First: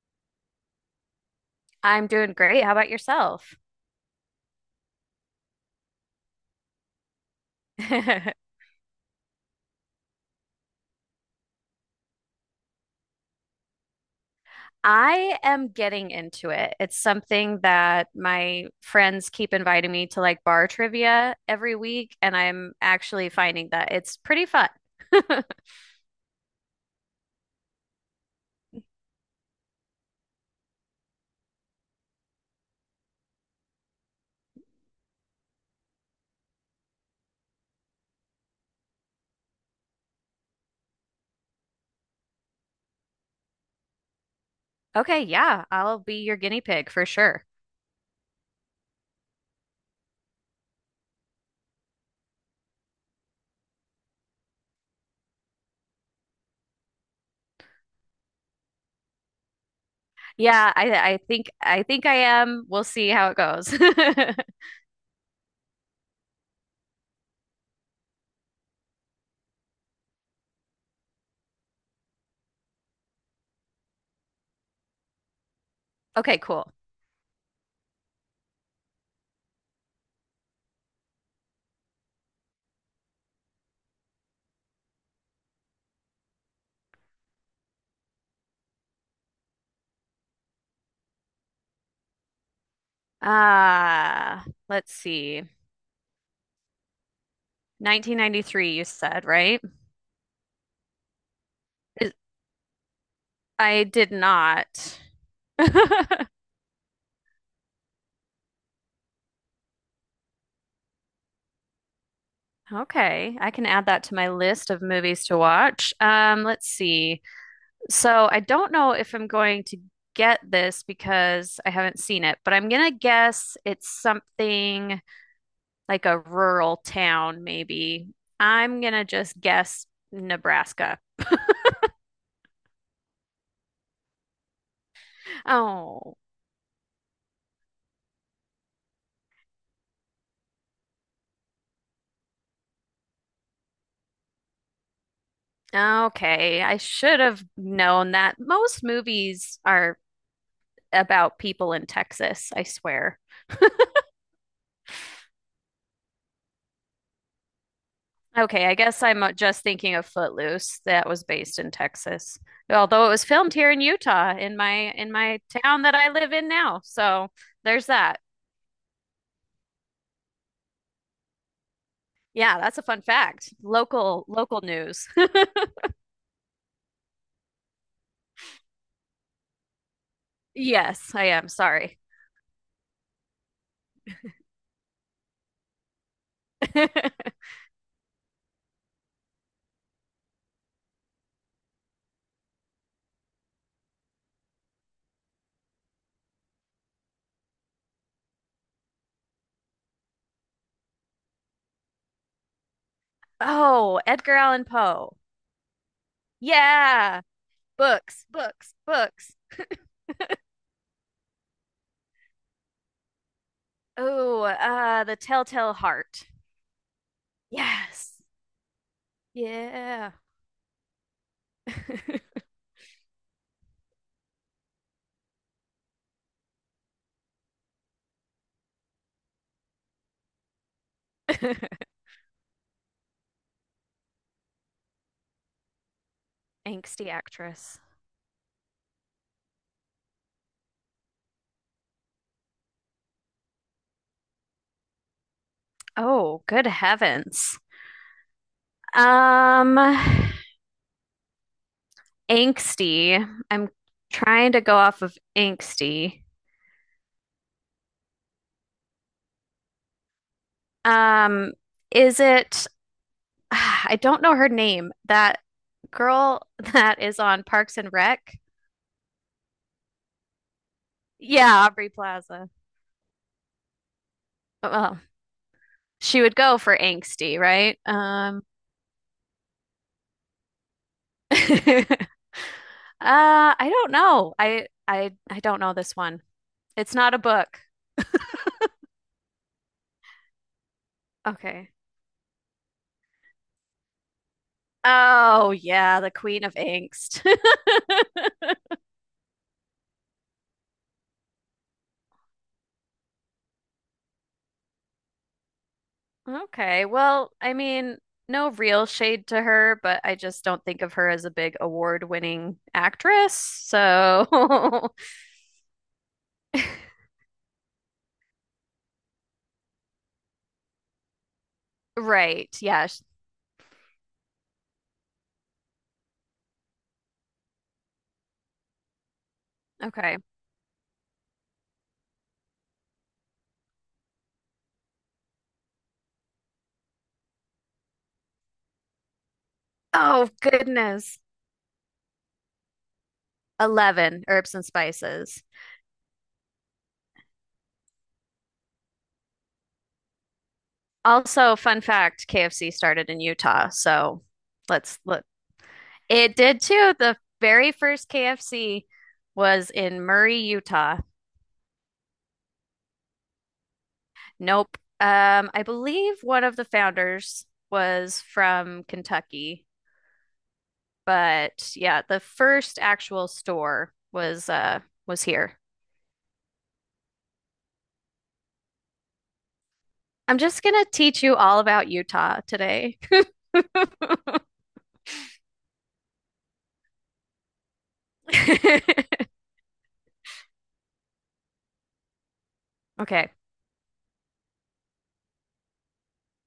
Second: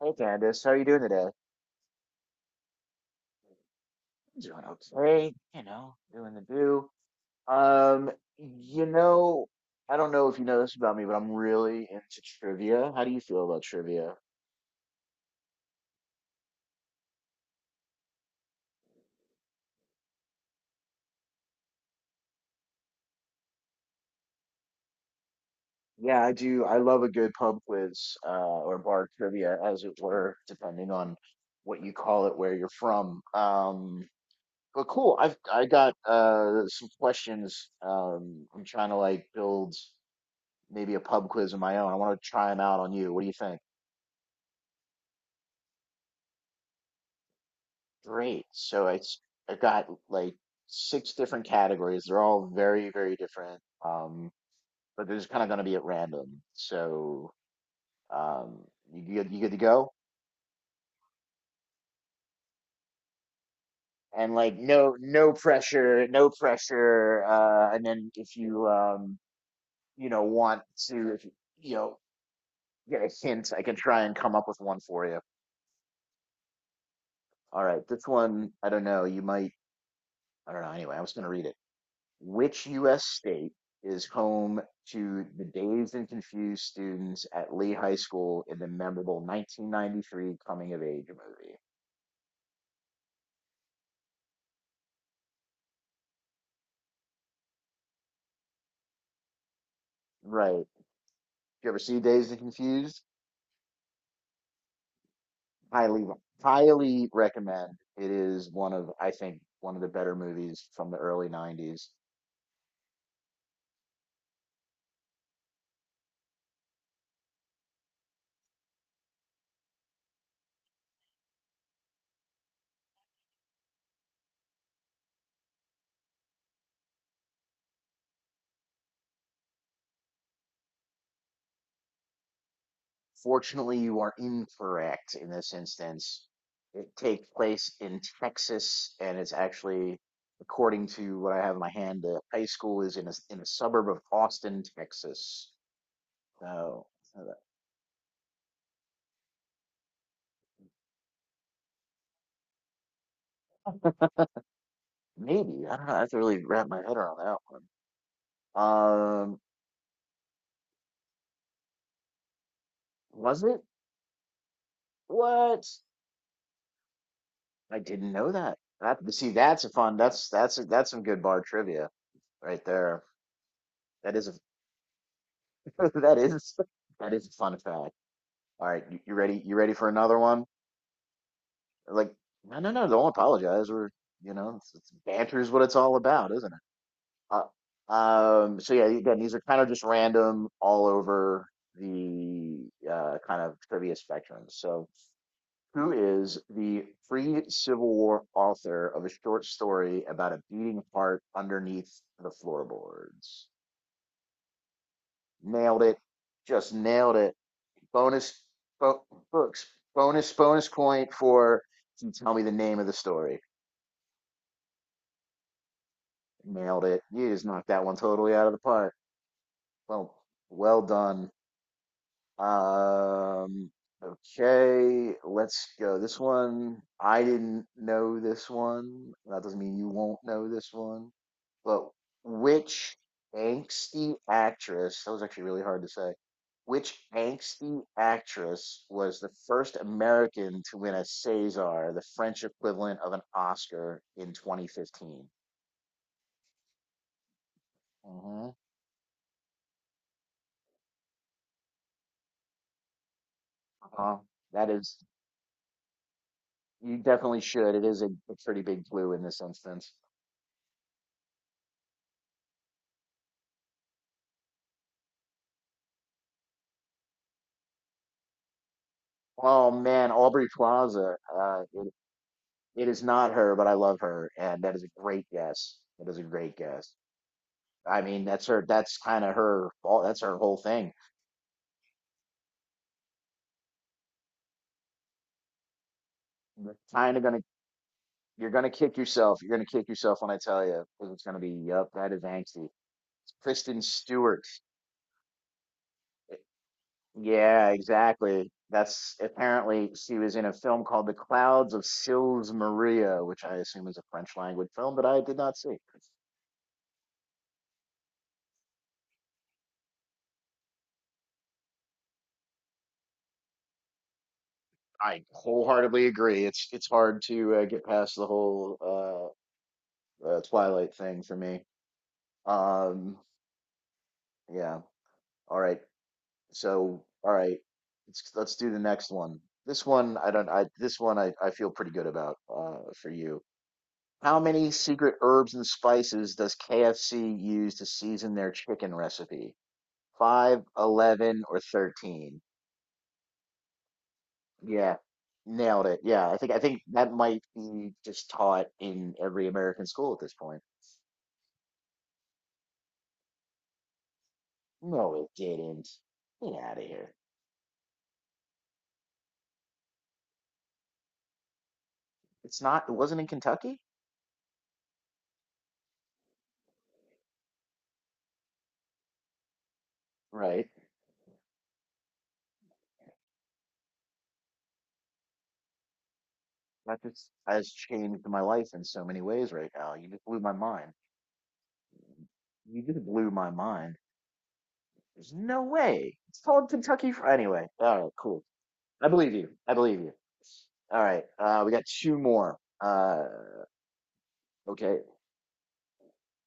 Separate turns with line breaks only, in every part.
Hey Candace, how are you doing today? I'm
I'm doing great. How about yourself?
doing okay, you know, doing the do. Um, you know, I don't know if you know this about me, but I'm really into trivia. How do you feel about trivia?
I am getting into it. It's something that my friends keep inviting me to like bar trivia every week, and I'm actually finding that it's pretty fun.
Yeah, I do. I love a good pub quiz, or bar trivia, as it were, depending on what you call it, where you're from. But cool. I got some questions. I'm trying to like build maybe a pub quiz of my own. I want to try them out on you. What do you think?
Okay, yeah, I'll be your guinea pig for sure.
Great. So it's I got like six different categories. They're all very, very different. But they're just kind of going to be at random. So um, you good? You good to go?
Yeah, I think I am. We'll see how it goes.
And like no, no pressure, no pressure. And then if you want to, if you get a hint, I can try and come up with one for you.
Okay, cool.
All right, this one, I don't know. You might, I don't know. Anyway, I was going to read it. Which U.S. state is home to the Dazed and Confused students at Lee High School in the memorable 1993 coming of age movie?
Uh, let's see. 1993 you said, right?
Right. You ever see
Is-
Dazed and Confused,
I did not.
highly, highly recommend. It is one of, I think, one of the better movies from the early 90s.
Okay, I can add that to my list of movies to watch. Let's see. So I don't know if I'm going to get this because I haven't seen it, but I'm gonna guess it's something like a rural town, maybe. I'm gonna just guess Nebraska.
Fortunately, you are incorrect in this
Oh,
instance. It takes place in Texas, and it's actually, according to what I have in my hand, the high school is in a suburb of Austin, Texas.
okay. I
So
should
uh,
have known that. Most movies are about people in Texas, I swear.
maybe I don't know. I have to really wrap my head around that one.
Okay, I guess I'm
Um,
just thinking of Footloose. That was based in Texas, although it was
was
filmed
it?
here in Utah, in my
What?
town that I live in now. So
I
there's
didn't
that.
know that. That see, that's a fun. That's some good bar trivia
Yeah,
right
that's a fun
there.
fact.
That
Local
is a
local news.
that is that is a fun fact. All right, you ready? You ready for another one?
Yes, I am. Sorry.
Like, no, no, no, don't apologize. It's banter is what it's all about, isn't it? Uh, so yeah, again, these are kind of just random all over the kind of trivia spectrum. So, who is the free Civil War author of a short story about a beating heart underneath the floorboards?
Oh, Edgar Allan Poe.
Nailed it. Just nailed
Yeah,
it.
books,
bonus
books,
bo-
books.
Books, bonus point for you tell me the name of the story.
Oh, The Telltale Heart.
Nailed it. You just knocked that one
Yes.
totally out of the park.
Yeah.
Well, well done. Um, okay, let's go. This one, I didn't know this one. That doesn't mean you won't know this one. But which angsty actress, that was actually really hard to say. Which
Angsty actress.
angsty actress was the first American to win a César, the French equivalent of an Oscar, in 2015?
Oh, good heavens.
Hmm.
Um, angsty. I'm
Uh-huh.
trying to
That
go
is,
off of angsty.
you definitely should. It is a pretty big clue in this instance.
Um, is it, I don't know her name, that girl that is on Parks and Rec?
Oh man, Aubrey Plaza.
Yeah, Aubrey Plaza.
It is not her, but I love her, and that is a
Well,
great guess. That is
she
a
would
great
go for
guess.
angsty, right?
I mean, that's her. That's kind of her fault. That's her whole thing.
Uh, I don't know. I don't know this one.
You're
It's not
kind
a
of gonna.
book.
You're gonna kick yourself. You're gonna kick yourself when I tell you, because it's gonna be.
Okay.
Yup, that is angsty. It's Kristen Stewart.
Oh, yeah, the
eh,
Queen of Angst.
Yeah, exactly. That's apparently she was in a film called The Clouds of Sils Maria, which I assume is a French language film, but I did not see.
Okay. Well, I mean, no real shade to her, but I just don't think of her as a big award-winning actress. So,
I wholeheartedly agree. It's hard to get past the whole Twilight thing for me.
right.
Um, yeah. All right. So, all right. Let's do the next one. This one
Okay.
I don't. I This one I feel pretty good about for you. How many secret herbs and spices does KFC use to season their chicken recipe?
Oh,
Five,
goodness.
11, or 13?
11 herbs and
Yeah,
spices.
nailed it. Yeah, I think that might be just taught in every American school at this point.
Also, fun fact, KFC started in Utah. So, let's
No,
look.
it didn't.
It
Get
did
out of
too.
here.
The very first KFC was in Murray, Utah.
It's not. It wasn't in Kentucky,
Nope. I believe one of the founders was from Kentucky.
right?
But yeah, the first actual store was here.
That just has changed my life in so many ways right now. You just
I'm
blew my
just gonna
mind.
teach you all about Utah
You
today.
just blew my mind. There's no way. It's called Kentucky Fried. Anyway, all right, cool. I believe you. I believe you. All right, we got two more.
Okay.
Okay,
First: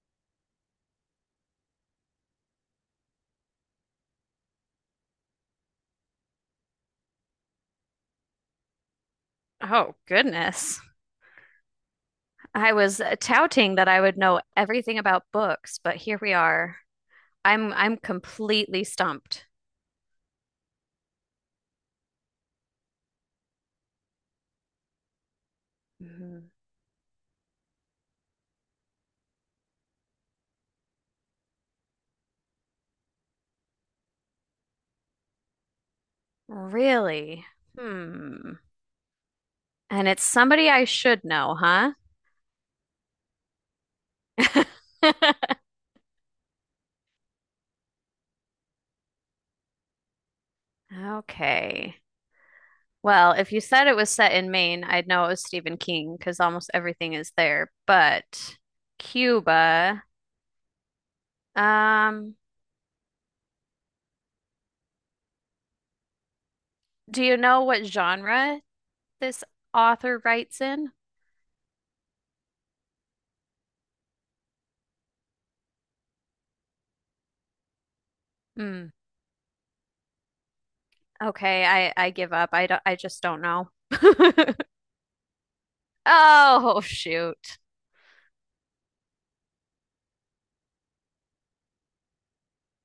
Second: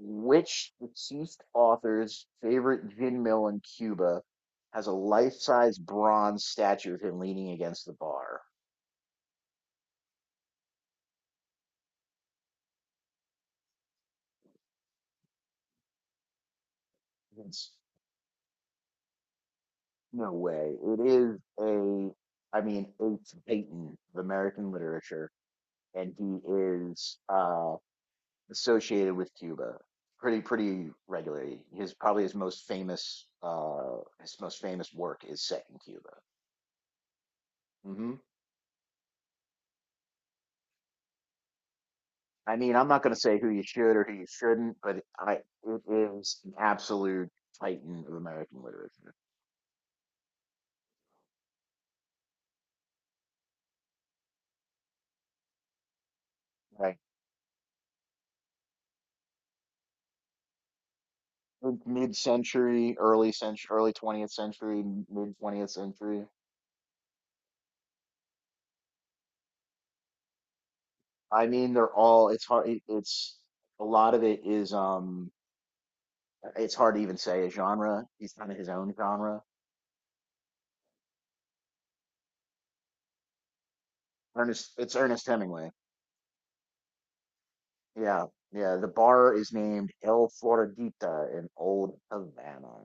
which deceased author's favorite gin mill in Cuba has a life-size bronze statue of him leaning against the bar?
Oh, goodness. I was touting that I would know everything about books, but here we are. I'm
It's
I'm completely stumped.
No way. It is I mean, it's Peyton of American literature, and he
Mhm.
is associated with Cuba pretty pretty regularly. His probably his most famous work is set in Cuba.
Really?
Hmm.
Hmm. And it's somebody I should know, huh?
I mean, I'm not going to say who you should or who you shouldn't, but I it is an absolute titan of American literature.
Okay. Well, if you said it was set in Maine, I'd know it was Stephen King because almost
Like
everything is there. But Cuba,
mid
um,
century, early 20th century, mid 20th century.
do you know what genre this author writes in?
I mean, they're all. It's hard. It's a lot of it is. It's hard to even say a genre. He's kind of his
Hmm.
own genre.
Okay, I give up. I don't, I just don't know.
Ernest. It's Ernest Hemingway.
Oh, shoot.
Yeah, yeah. The bar is named El Floridita in Old Havana.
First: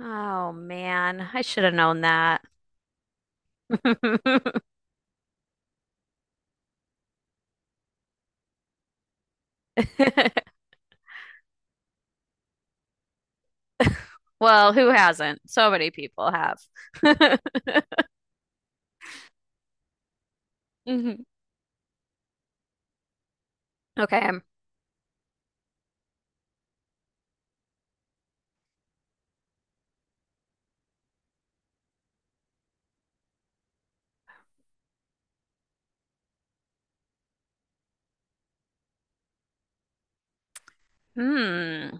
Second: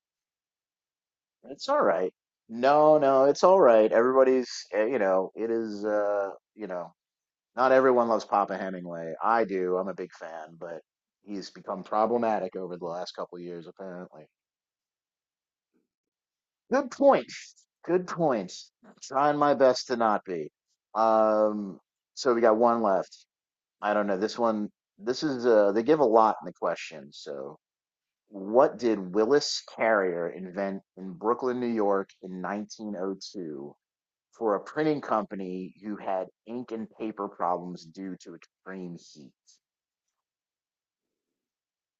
Oh man, I should
It's
have
all
known
right.
that.
No, no, it's all right. Everybody's, eh, you know, It is, not everyone loves Papa Hemingway. I do. I'm a big fan, but he's become problematic over the last couple years, apparently.
Well, who hasn't? So many people have.
Good point. Good point. Trying my best to not be.
Mhm.
Um, so we got one left. I don't know.
Okay.
This one, this is, they give a lot in the question. So, what did Willis Carrier invent in Brooklyn, New York in 1902 for a printing company who had ink and paper problems due to extreme heat?
Hmm.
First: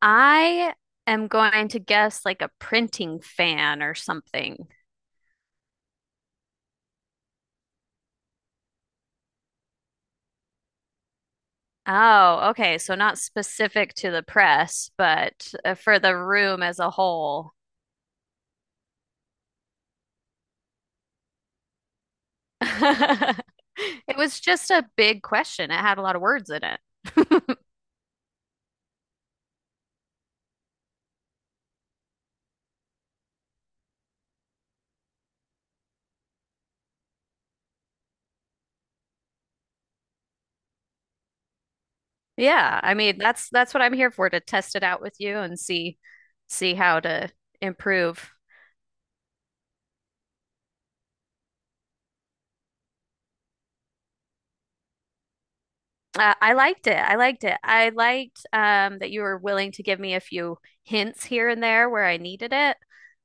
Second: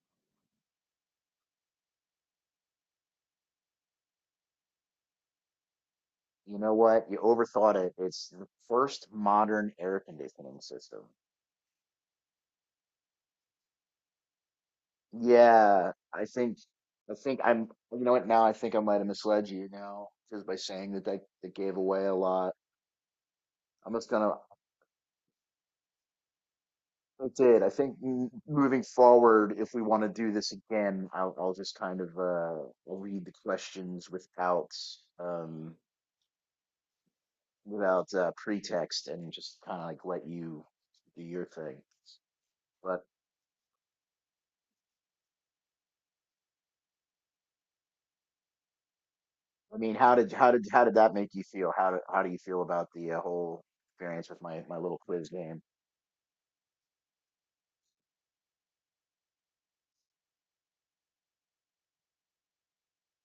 I am going to guess like a printing fan or something.
You know what? You overthought it. It's the first modern air conditioning system.
Oh, okay. So not specific to the press, but
Yeah,
for the room as a
I think
whole.
I'm you know what now I think I might have misled you now because by saying that they gave away a lot. I'm just
It
gonna
was just a big question. It had a lot of words in
I
it.
did. Moving forward, if we want to do this again, I'll just kind of I'll read the questions without um without pretext and just kind of like let you do your thing.
Yeah, I
But
mean that's what I'm here for to test it out with you and see how to improve.
I mean, how did that make you feel? How do you feel about the whole experience with my my little quiz game?
I liked it. I liked it. I liked that you were willing to give me a few hints here and there where I needed it.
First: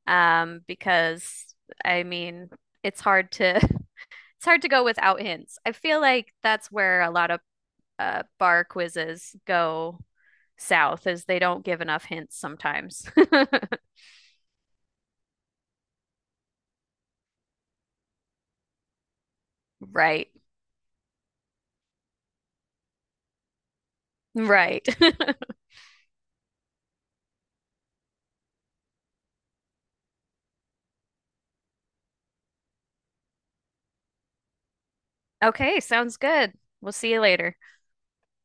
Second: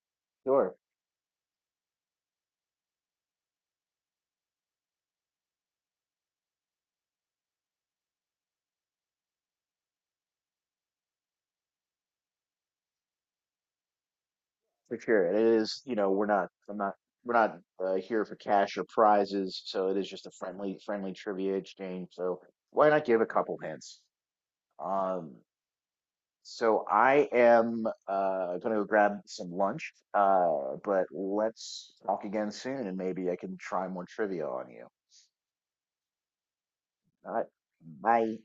Sure,
Because I mean, it's hard to it's hard to go without hints. I feel like that's where a lot of bar quizzes go south, is they don't give enough hints sometimes.
for sure. And it is, you know, we're not I'm not we're not here for cash or prizes, so it is just
Right.
a friendly friendly trivia exchange. So why not give a couple hints?
Right.
Um, So I am going to go grab some lunch, but let's talk again soon, and maybe I can try more trivia on you.
Okay, sounds good. We'll see you
All right,
later.
bye.